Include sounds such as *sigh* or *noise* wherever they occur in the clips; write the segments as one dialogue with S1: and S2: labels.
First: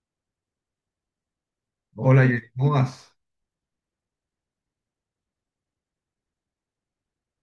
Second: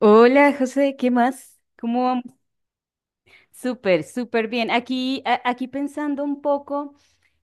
S1: Hola, José, ¿qué más? ¿Cómo
S2: Hola,
S1: vamos?
S2: Hola,
S1: Súper, súper bien. Aquí, aquí pensando un poco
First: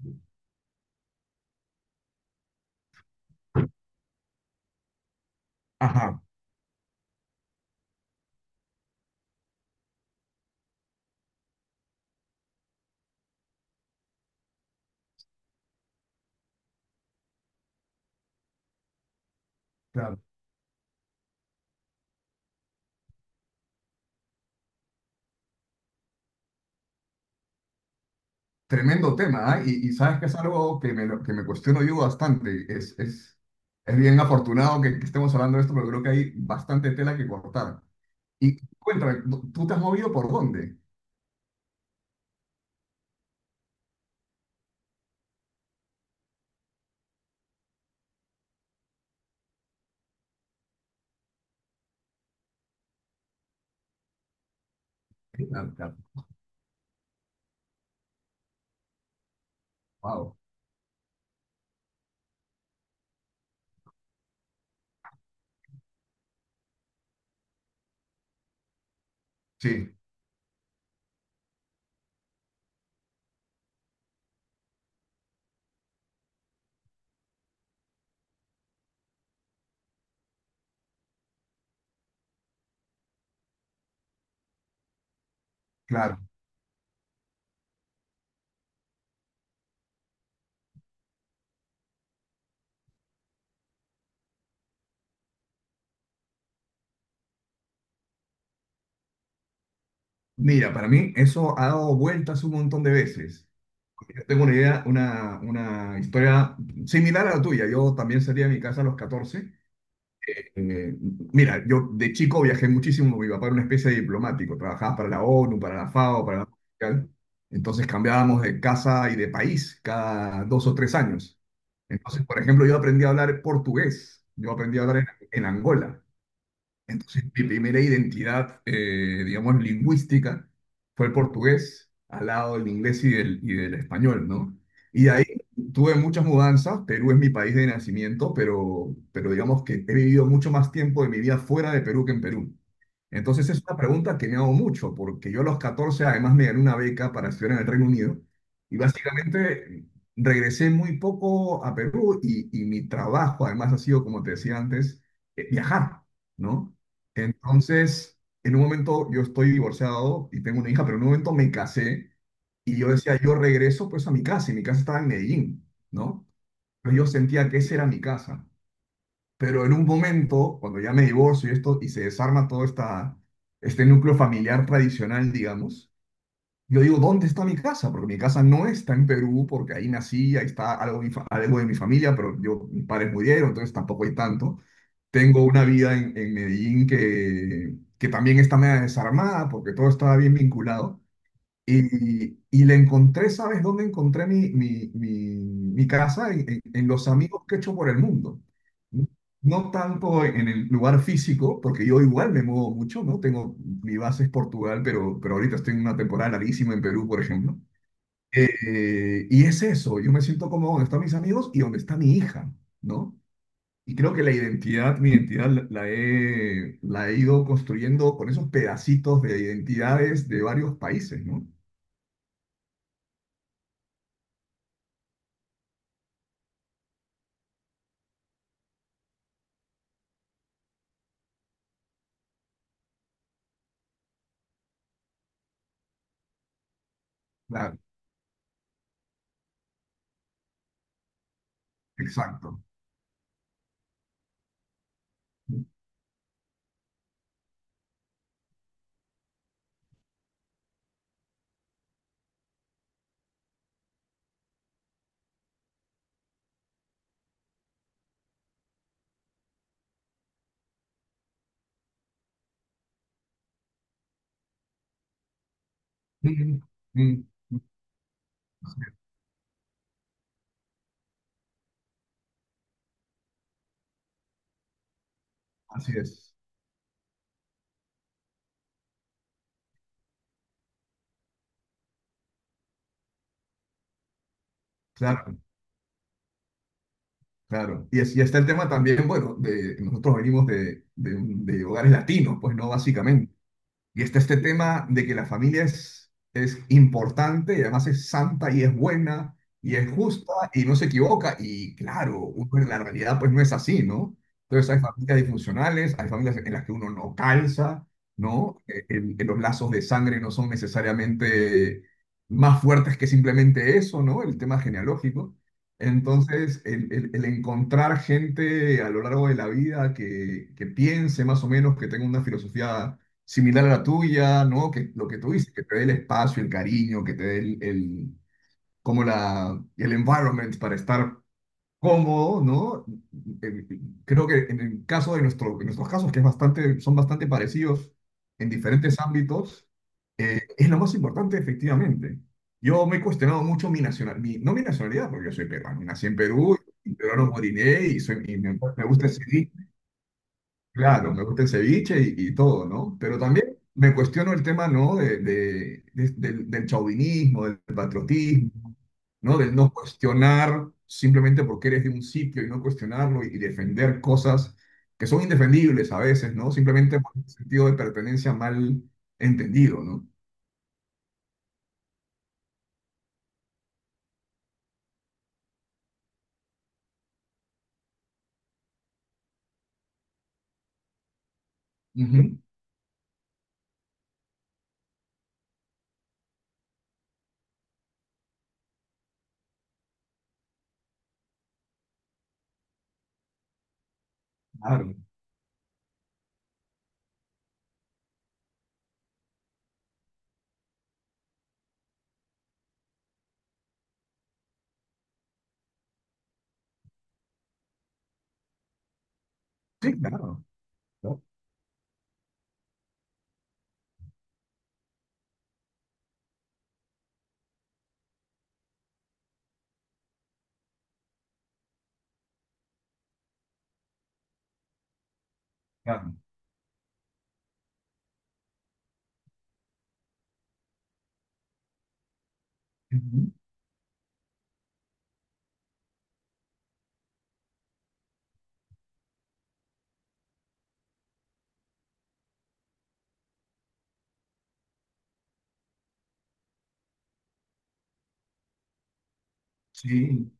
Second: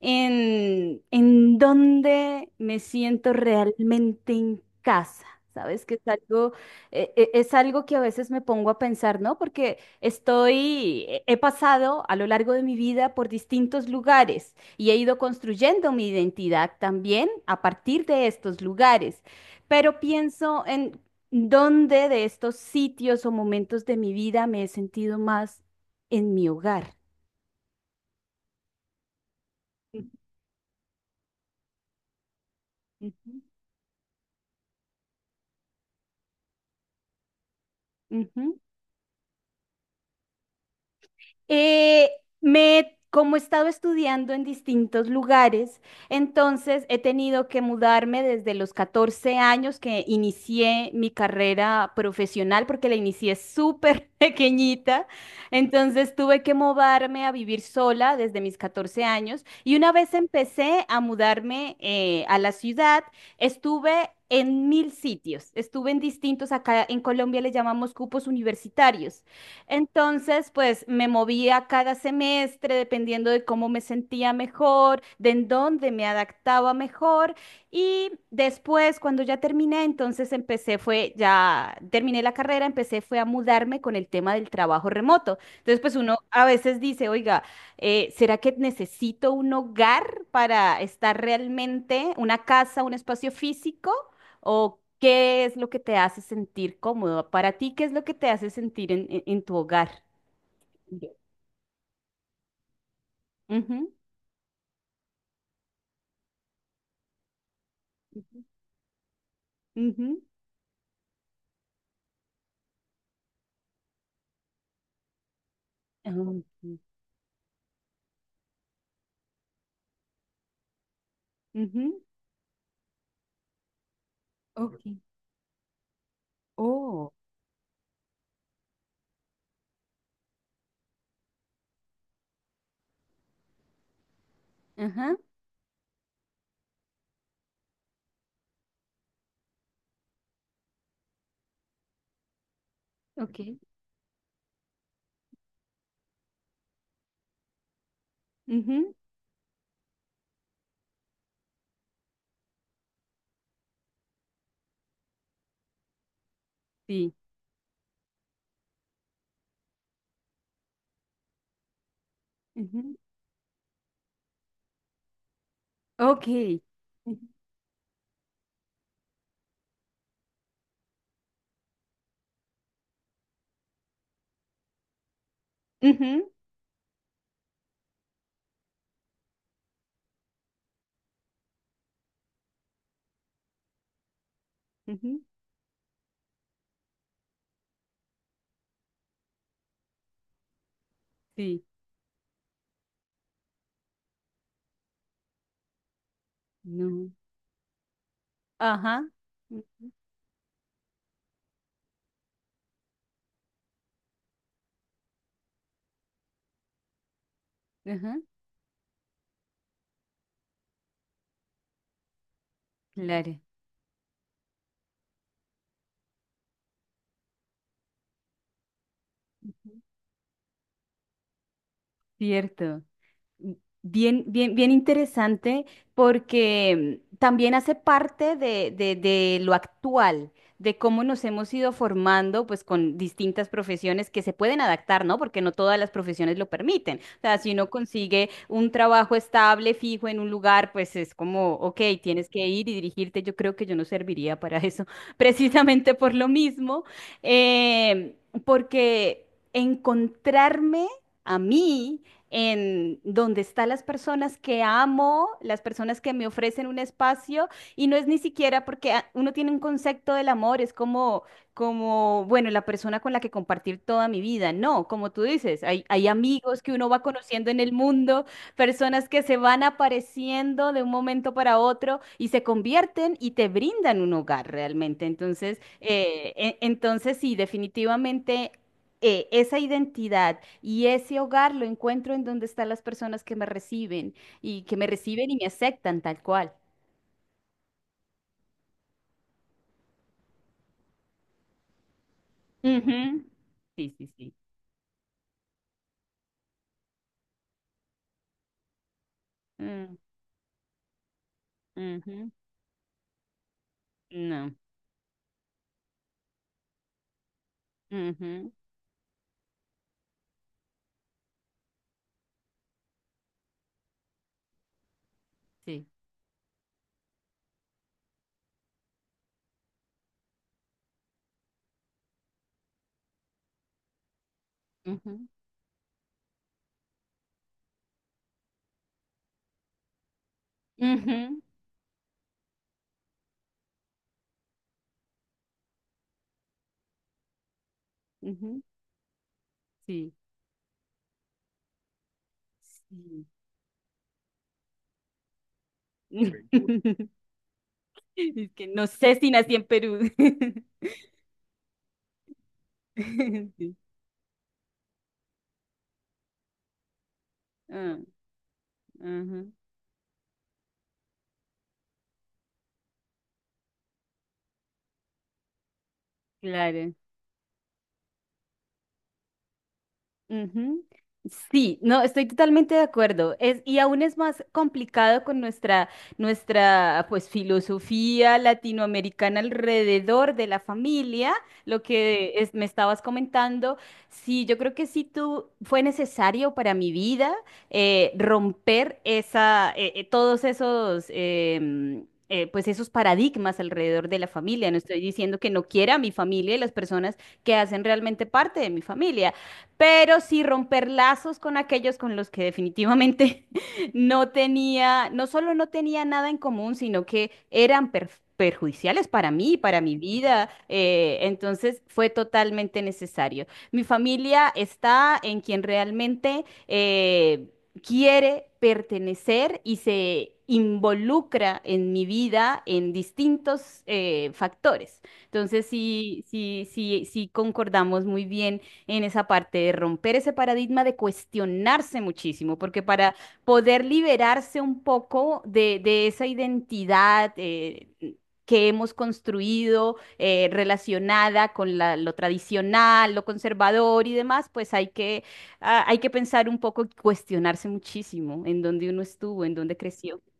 S1: en dónde me siento realmente en casa. Sabes que es
S2: ajá,
S1: algo, es algo que a veces me pongo a pensar, ¿no? Porque he pasado a lo largo de mi vida por distintos lugares y he ido construyendo mi identidad también a partir de estos lugares. Pero
S2: claro.
S1: pienso en dónde de estos sitios o momentos de mi vida me he sentido más en mi hogar.
S2: Tremendo tema, ¿ah? Y
S1: Ujú.
S2: sabes que es algo que me cuestiono yo bastante. Es, es,
S1: Ujú.
S2: es bien afortunado que estemos hablando de esto, pero creo que hay bastante tela que cortar. Y cuéntame, ¿tú te has movido por dónde?
S1: Eh, como he estado estudiando en distintos lugares, entonces he tenido que mudarme desde los 14 años que inicié mi carrera profesional, porque la inicié súper *laughs* pequeñita,
S2: Claro, claro.
S1: entonces tuve que mudarme a vivir sola desde mis 14 años y una vez
S2: Wow.
S1: empecé a mudarme a la ciudad, estuve en mil sitios. Estuve en distintos, acá en Colombia le llamamos cupos universitarios.
S2: Sí,
S1: Entonces, pues me movía cada semestre dependiendo de cómo me sentía mejor, de en dónde me adaptaba mejor. Y después, cuando ya terminé, entonces empecé, fue, ya terminé la carrera, empecé, fue a mudarme con el tema del trabajo remoto. Entonces, pues uno
S2: claro.
S1: a veces dice, oiga, ¿será que necesito un hogar para estar realmente, una casa, un espacio físico? ¿O qué es lo que te hace sentir cómodo? Para ti, ¿qué es lo que te hace sentir en, en tu hogar?
S2: Mira, para
S1: Yo.
S2: mí eso ha dado vueltas un montón de veces.
S1: Ujú.
S2: Yo tengo una idea, una historia similar a la tuya. Yo también salí
S1: Ujú.
S2: de mi casa a los 14.
S1: Ujú.
S2: Eh, mira, yo de chico viajé muchísimo. Mi papá era una especie de diplomático, trabajaba para la ONU, para la FAO, para
S1: Ujú.
S2: la Mundial. Entonces cambiábamos de casa y de país cada dos o tres años.
S1: Ujú.
S2: Entonces, por ejemplo, yo aprendí a hablar portugués, yo aprendí
S1: Ok.
S2: a hablar en Angola.
S1: Oh.
S2: Entonces, mi primera identidad, digamos, lingüística fue el portugués, al lado del inglés y del español, ¿no? Y de
S1: Ajá.
S2: ahí tuve muchas mudanzas. Perú es mi país de nacimiento, pero digamos que he vivido mucho más tiempo de mi vida fuera de Perú que en Perú.
S1: Ok.
S2: Entonces, es una pregunta que me hago mucho, porque yo a los 14 además me gané una beca para estudiar en el Reino Unido y
S1: Ujú.
S2: básicamente regresé muy poco a Perú, y mi trabajo además ha sido, como te decía antes, viajar, ¿no?
S1: Sí.
S2: Entonces, en un momento yo estoy divorciado y tengo una hija, pero en un momento me casé y yo
S1: Ujú.
S2: decía, yo regreso pues a mi casa y mi casa estaba en Medellín,
S1: Ok.
S2: ¿no? Pero yo
S1: Ujú.
S2: sentía que esa era mi casa. Pero en un momento, cuando ya me divorcio y esto y se desarma todo esta, este núcleo familiar tradicional, digamos,
S1: Ujú.
S2: yo digo, ¿dónde está mi casa? Porque mi casa no está en Perú, porque ahí nací, ahí está algo, algo de mi familia, pero yo, mis padres murieron, entonces tampoco hay tanto.
S1: Ujú.
S2: Tengo una vida en Medellín que también está media desarmada porque todo estaba bien vinculado.
S1: Sí.
S2: Y le encontré, ¿sabes dónde encontré mi casa? En los
S1: No.
S2: amigos que he hecho por el mundo.
S1: Ajá.
S2: No
S1: Ujú.
S2: tanto en el lugar físico, porque yo igual me muevo mucho, ¿no? Tengo, mi base es Portugal, pero ahorita estoy en una temporada larguísima en Perú, por ejemplo.
S1: Ajá.
S2: Y es eso, yo me siento como donde están mis amigos y donde está mi hija, ¿no?
S1: Claro.
S2: Y creo que la identidad, mi identidad la la he ido construyendo con esos pedacitos de identidades de varios países, ¿no?
S1: Cierto. Bien, bien, bien interesante porque también hace parte de, de lo actual, de cómo nos hemos ido formando pues con distintas profesiones que se pueden adaptar, ¿no? Porque no todas las profesiones lo permiten. O sea, si uno
S2: Claro.
S1: consigue un trabajo estable, fijo en un lugar, pues es como, ok, tienes que
S2: Exacto.
S1: ir y dirigirte. Yo creo que yo no serviría para eso, *laughs*
S2: Mm,
S1: precisamente por lo mismo, eh, porque encontrarme a mí en donde están las personas que amo, las personas que me ofrecen un espacio, y no es ni siquiera porque uno tiene un concepto del amor, es como, bueno, la persona con la que compartir toda mi vida. No, como tú dices, hay
S2: mm,
S1: amigos que uno va
S2: mm.
S1: conociendo en el mundo, personas que se van apareciendo de un momento para otro y se convierten y te brindan un hogar realmente. Entonces,
S2: Así es.
S1: entonces sí, definitivamente esa identidad y ese hogar lo encuentro en donde están las personas que me reciben y que me reciben y
S2: Claro,
S1: me aceptan tal cual.
S2: claro. Y está el tema también, bueno, de nosotros venimos de, de hogares latinos, pues, ¿no?
S1: Ujú.
S2: Básicamente.
S1: Sí,
S2: Y
S1: sí,
S2: está
S1: sí.
S2: este tema de que la familia es importante y además es santa y es buena y es
S1: Mm,
S2: justa y no se equivoca. Y claro,
S1: ujú.
S2: uno en la realidad pues no es así, ¿no?
S1: No.
S2: Entonces hay familias disfuncionales, hay familias en las que uno no calza,
S1: Ujú.
S2: ¿no? Que los lazos de sangre no son necesariamente más fuertes que simplemente eso, ¿no? El tema genealógico.
S1: Sí.
S2: Entonces, el encontrar gente a lo largo de la vida que piense más o menos, que tenga una filosofía similar a la tuya, ¿no? Que lo que
S1: Ujú.
S2: tú dices, que te dé el espacio, el cariño, que te dé como el environment para estar
S1: Ujú.
S2: cómodo, ¿no? Eh, creo que en el caso de nuestro, en nuestros casos, que es bastante, son bastante parecidos en
S1: Ujú.
S2: diferentes ámbitos,
S1: Sí.
S2: es lo más importante, efectivamente. Yo me he
S1: Sí.
S2: cuestionado mucho mi nacionalidad, mi, no mi nacionalidad, porque yo soy peruano, nací en Perú, y
S1: *laughs*
S2: peruano moriré y, soy, y
S1: Es
S2: me,
S1: que
S2: me
S1: no
S2: gusta
S1: sé
S2: ese.
S1: si nací en Perú. *laughs*
S2: Claro, me gusta el ceviche y todo, ¿no? Pero también
S1: Sí.
S2: me cuestiono el tema, ¿no? Del chauvinismo, del
S1: Ah,
S2: patriotismo, ¿no?
S1: ujú.
S2: Del no cuestionar simplemente porque eres de un sitio y no cuestionarlo y defender cosas que son indefendibles a veces, ¿no?
S1: Claro.
S2: Simplemente por un sentido de pertenencia mal entendido, ¿no?
S1: Ujú. Sí, no, estoy totalmente de acuerdo. Es, y aún es más complicado con nuestra, nuestra filosofía latinoamericana alrededor de la familia, lo que
S2: Ujú.
S1: me estabas comentando. Sí, yo creo que sí tú fue necesario para mi vida romper esa, todos esos pues esos paradigmas alrededor de la familia. No
S2: Claro.
S1: estoy diciendo que no quiera a mi familia y las personas que hacen realmente parte de mi familia pero sí romper lazos con aquellos con los que definitivamente *laughs* no tenía, no solo no tenía nada en común, sino que eran perjudiciales para mí, para
S2: Sí,
S1: mi
S2: claro.
S1: vida.
S2: ¿No?
S1: Entonces fue totalmente necesario. Mi familia está en quien realmente quiere pertenecer y se involucra en mi vida en distintos factores. Entonces,
S2: Claro.
S1: sí, sí, sí, sí concordamos muy bien en esa parte de romper ese paradigma, de cuestionarse muchísimo, porque para
S2: Ujú.
S1: poder liberarse un poco de esa identidad que hemos construido relacionada con lo tradicional, lo conservador y demás, pues hay que, hay que pensar un poco, cuestionarse muchísimo en dónde uno estuvo, en dónde creció.
S2: Sí.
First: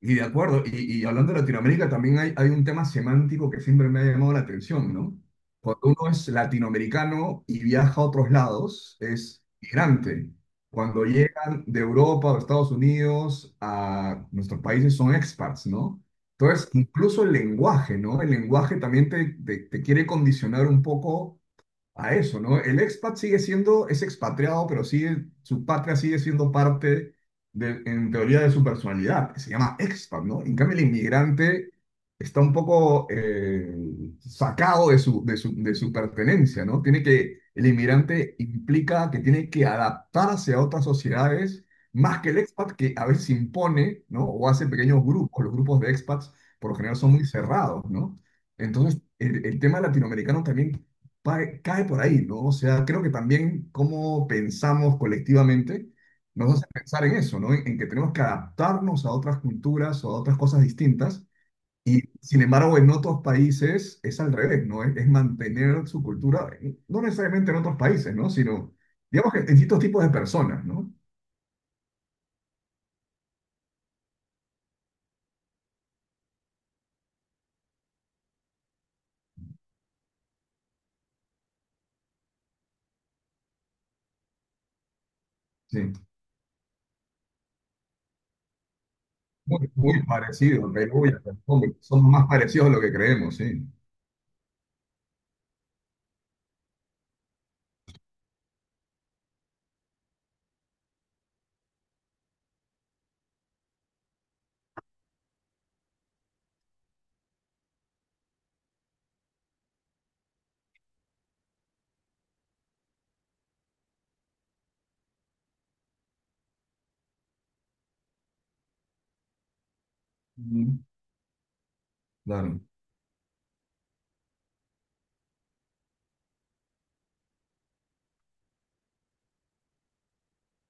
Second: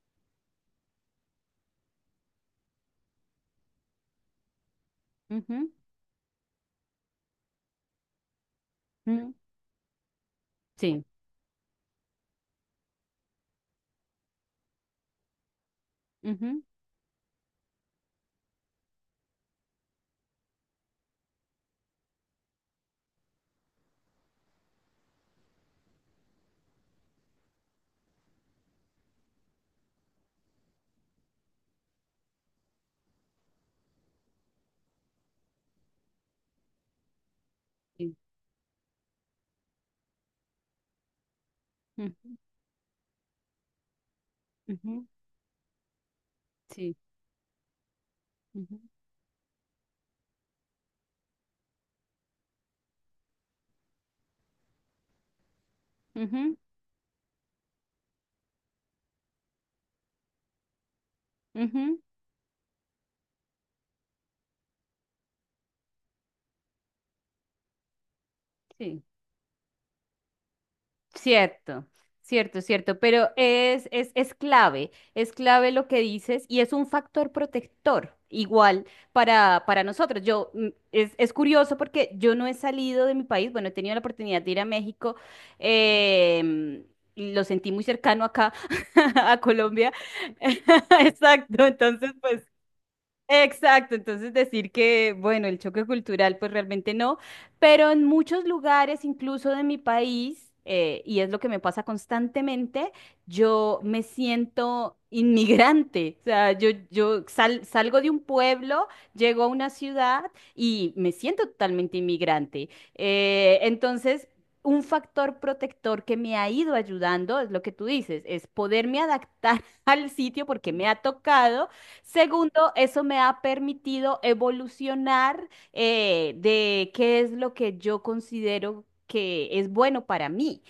S2: Y de acuerdo, y hablando de Latinoamérica, también hay un tema semántico que siempre me ha llamado la atención, ¿no?
S1: Ujú.
S2: Cuando uno es latinoamericano y viaja a otros lados,
S1: Ujú.
S2: es migrante.
S1: Sí.
S2: Cuando llegan de Europa o Estados Unidos a nuestros países son expats, ¿no?
S1: Ujú.
S2: Entonces, incluso el lenguaje, ¿no? El lenguaje también te quiere condicionar un poco a eso, ¿no? El expat sigue siendo, es expatriado, pero sigue, su patria sigue siendo parte, de, en teoría, de su personalidad, que se llama expat, ¿no? En cambio, el inmigrante está un poco sacado de su, de su, de su pertenencia, ¿no? El
S1: Sí.
S2: inmigrante implica que tiene que adaptarse a otras sociedades, más que
S1: Ujú.
S2: el expat, que a veces impone, ¿no? O hace pequeños
S1: Ujú.
S2: grupos. Los grupos de expats por lo
S1: Sí.
S2: general son muy cerrados, ¿no?
S1: Ujú.
S2: Entonces, el tema latinoamericano también cae por ahí, ¿no? O sea, creo que también cómo pensamos colectivamente nos
S1: Ujú.
S2: hace pensar en eso, ¿no? En que tenemos que adaptarnos a otras culturas o a otras cosas distintas.
S1: Ujú.
S2: Y sin embargo, en otros países es al revés, ¿no? Es mantener su cultura, no necesariamente en otros países, ¿no? Sino,
S1: Sí.
S2: digamos que en distintos tipos de personas, ¿no?
S1: Cierto, cierto, cierto, pero es, es clave, es clave lo que dices y es un factor protector igual para nosotros. Es curioso porque yo no he salido de mi país, bueno, he tenido la oportunidad de ir a México,
S2: Sí.
S1: em, y lo sentí muy cercano acá, *laughs* a
S2: Muy,
S1: Colombia.
S2: muy parecido,
S1: *laughs*
S2: Perú y
S1: exacto,
S2: Argentina, somos
S1: entonces
S2: más
S1: pues
S2: parecidos a lo que creemos, sí.
S1: Exacto, entonces decir que, bueno, el choque cultural, pues realmente no, pero en muchos lugares, incluso de mi país, y es lo que me pasa constantemente, yo me siento inmigrante, o sea, salgo de un pueblo, llego a una ciudad y me siento totalmente inmigrante. Entonces... Un factor protector que me ha ido ayudando es lo que tú dices, es poderme adaptar *laughs* al sitio porque
S2: Mm.
S1: me ha tocado.
S2: Claro,
S1: Segundo, eso me ha permitido evolucionar de qué es lo que yo considero que es bueno para mí.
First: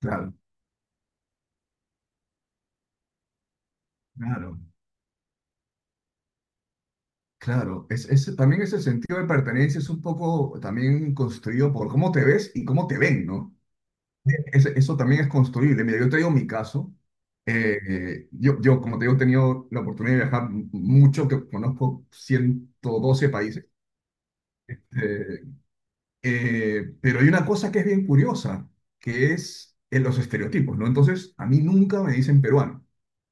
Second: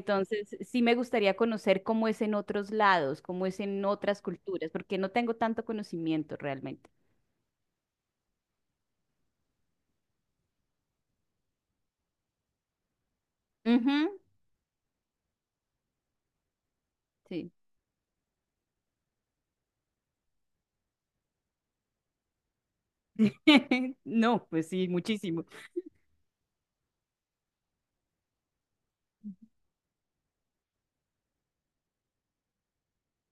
S2: claro,
S1: sí me gustaría conocer cómo es en otros lados, cómo es en otras
S2: claro.
S1: culturas, porque no tengo tanto conocimiento realmente.
S2: Claro, también ese sentido de pertenencia es un poco también construido por cómo te ves y cómo te ven, ¿no?
S1: Ujú.
S2: Es- eso también es construible. Mira, yo te digo mi caso.
S1: Sí.
S2: Yo, como te digo, he tenido la oportunidad de viajar mucho, que conozco 112 países.
S1: *laughs* No, pues sí, muchísimo.
S2: Eh, pero hay una cosa que es bien curiosa, que es en los estereotipos, ¿no? Entonces, a mí nunca me dicen peruano.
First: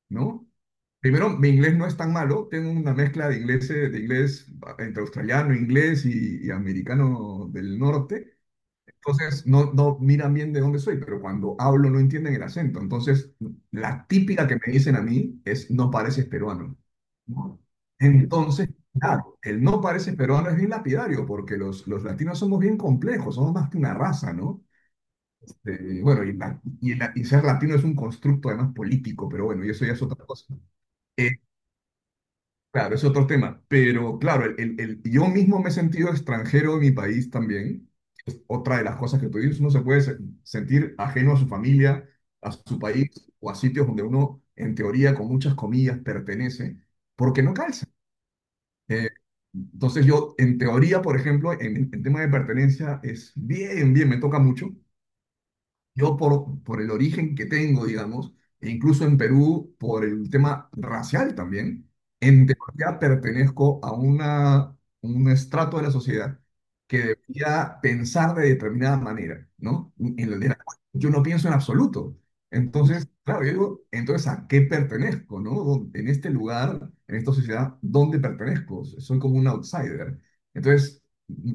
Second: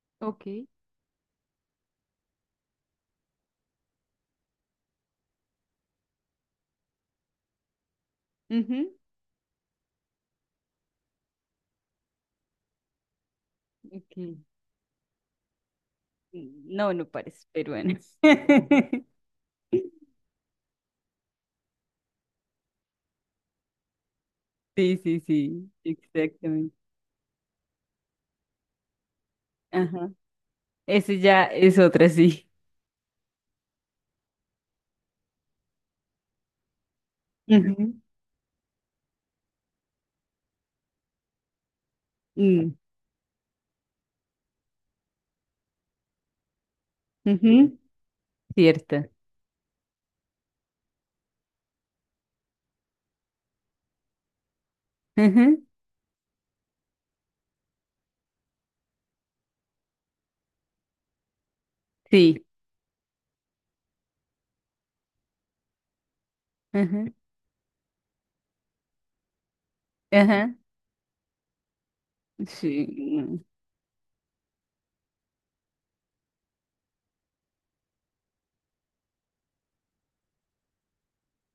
S2: ¿No?
S1: Ok.
S2: Primero, mi inglés no es tan malo, tengo una mezcla de inglés, entre australiano, inglés y americano del norte.
S1: Ujú.
S2: Entonces, no, no miran bien de dónde soy, pero cuando hablo no entienden el acento. Entonces, la
S1: Ok.
S2: típica que me dicen a mí es, no pareces peruano,
S1: No, no parece,
S2: ¿no?
S1: pero bueno.
S2: Entonces,
S1: *laughs*
S2: claro, el no pareces peruano es bien lapidario, porque los latinos somos bien complejos, somos más que una raza, ¿no?
S1: Sí, sí, sí,
S2: Bueno, y, la-
S1: exactamente.
S2: y la- y ser latino es un constructo además político, pero bueno, y eso ya es
S1: Ajá.
S2: otra cosa.
S1: Ese
S2: Eh,
S1: ya es otra, sí.
S2: Claro, es otro tema, pero claro, yo mismo me he sentido extranjero en mi país también.
S1: Ujú.
S2: Es otra de las cosas que tú dices, uno se puede sentir ajeno a su familia, a
S1: Mm,
S2: su país o a sitios donde uno, en teoría, con muchas comillas, pertenece, porque no
S1: ujú.
S2: calza.
S1: Cierto.
S2: Eh, entonces yo, en teoría, por ejemplo, en tema de pertenencia, es bien, bien, me toca mucho.
S1: Ujú.
S2: Yo por el origen que tengo, digamos, e incluso en Perú, por el tema racial también,
S1: Sí.
S2: en teoría pertenezco a una, un estrato de la sociedad que
S1: Ujú.
S2: debería pensar de determinada manera, ¿no? En la de
S1: Ajá.
S2: la cual yo no pienso en absoluto.
S1: Sí.
S2: Entonces, claro,
S1: Mm.
S2: yo digo, entonces, ¿a qué pertenezco, no? ¿En este lugar, en esta sociedad, dónde pertenezco? Soy como un outsider. Entonces,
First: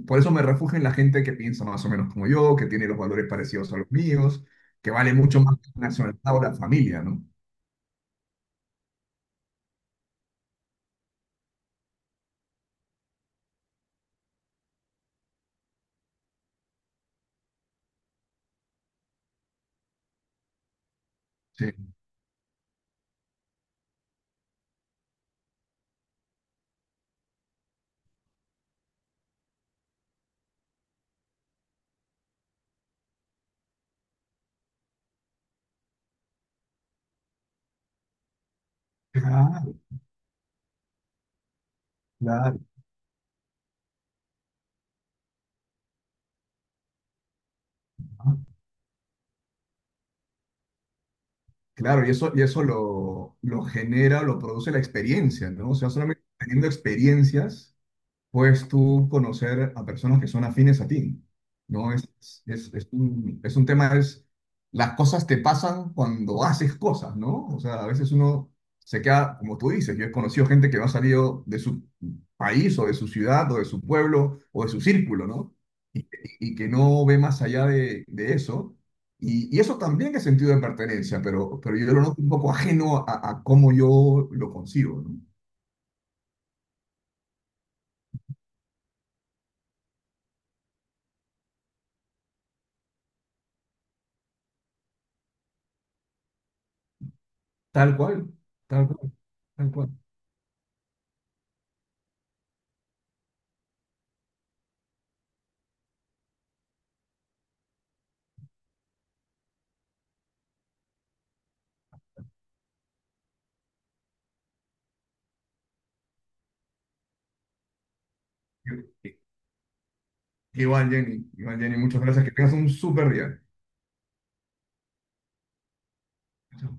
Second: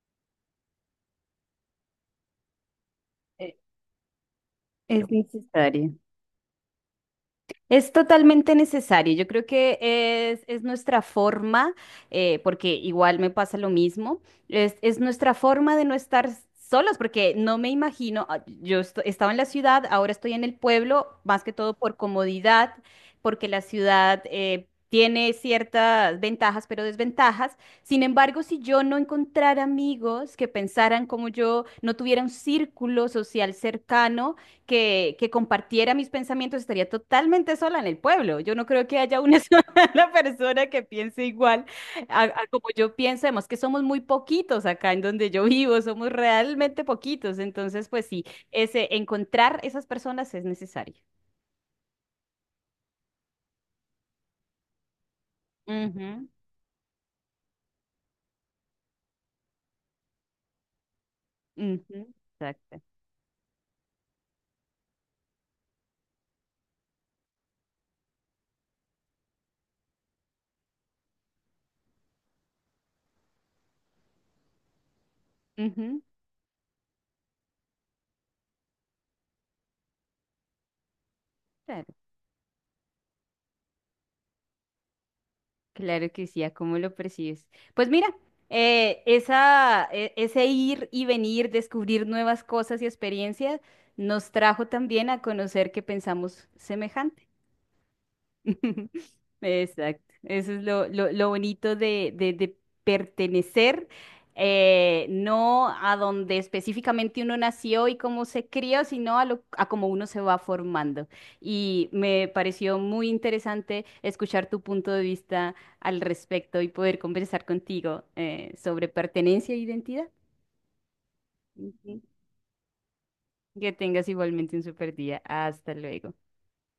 S2: por eso me refugio en la gente que piensa más o menos como yo, que tiene los valores
S1: e-
S2: parecidos a los míos, que
S1: Es
S2: vale mucho más que la
S1: necesario.
S2: nacionalidad o la familia, ¿no?
S1: Es totalmente necesario. Yo creo que es nuestra forma, porque igual me pasa lo mismo, es nuestra forma de no estar solos, porque no me imagino, yo estaba en la ciudad, ahora estoy en el pueblo, más que todo
S2: Sí.
S1: por comodidad, porque la ciudad tiene ciertas ventajas, pero desventajas. Sin embargo, si yo no encontrara amigos que pensaran como yo, no tuviera un círculo social cercano, que compartiera mis pensamientos, estaría totalmente sola en el pueblo. Yo no creo que haya una *laughs*
S2: Claro,
S1: sola persona que piense igual a
S2: claro.
S1: como yo pienso. Además que somos muy poquitos acá en donde yo vivo, somos realmente poquitos. Entonces, pues sí,
S2: ¿No?
S1: encontrar esas personas es necesario.
S2: Claro, y eso lo genera, lo produce la experiencia, ¿no? O sea, solamente
S1: Ujú.
S2: teniendo experiencias puedes tú conocer a personas que son afines a ti, ¿no?
S1: Ujú. Exacto.
S2: Es un tema, es, las cosas te pasan cuando haces cosas, ¿no? O sea, a veces uno se queda, como tú dices, yo he conocido gente que no ha salido de su país o de su ciudad o de su pueblo o de su círculo, ¿no?
S1: Ujú.
S2: Y, y que no ve más allá de eso. Y eso también es sentido de pertenencia, pero yo
S1: Claro.
S2: lo noto un poco ajeno a cómo yo lo consigo, ¿no?
S1: Claro que sí, ¿a cómo lo percibes? Pues mira, ese ir y venir, descubrir nuevas cosas y experiencias, nos trajo también a conocer que pensamos semejante.
S2: Tal cual, tal
S1: *laughs*
S2: cual, tal cual.
S1: Exacto. Eso es lo bonito de, de pertenecer, no a donde específicamente uno nació y cómo se crió, sino a cómo uno se va formando. Y me pareció muy interesante escuchar tu punto de vista al respecto y poder conversar contigo sobre pertenencia e identidad.
S2: Igual, Jenny. Igual, Jenny.
S1: Ujú.
S2: Muchas gracias. Que tengas un súper día.
S1: Que tengas igualmente un super día. Hasta luego.
S2: Chao.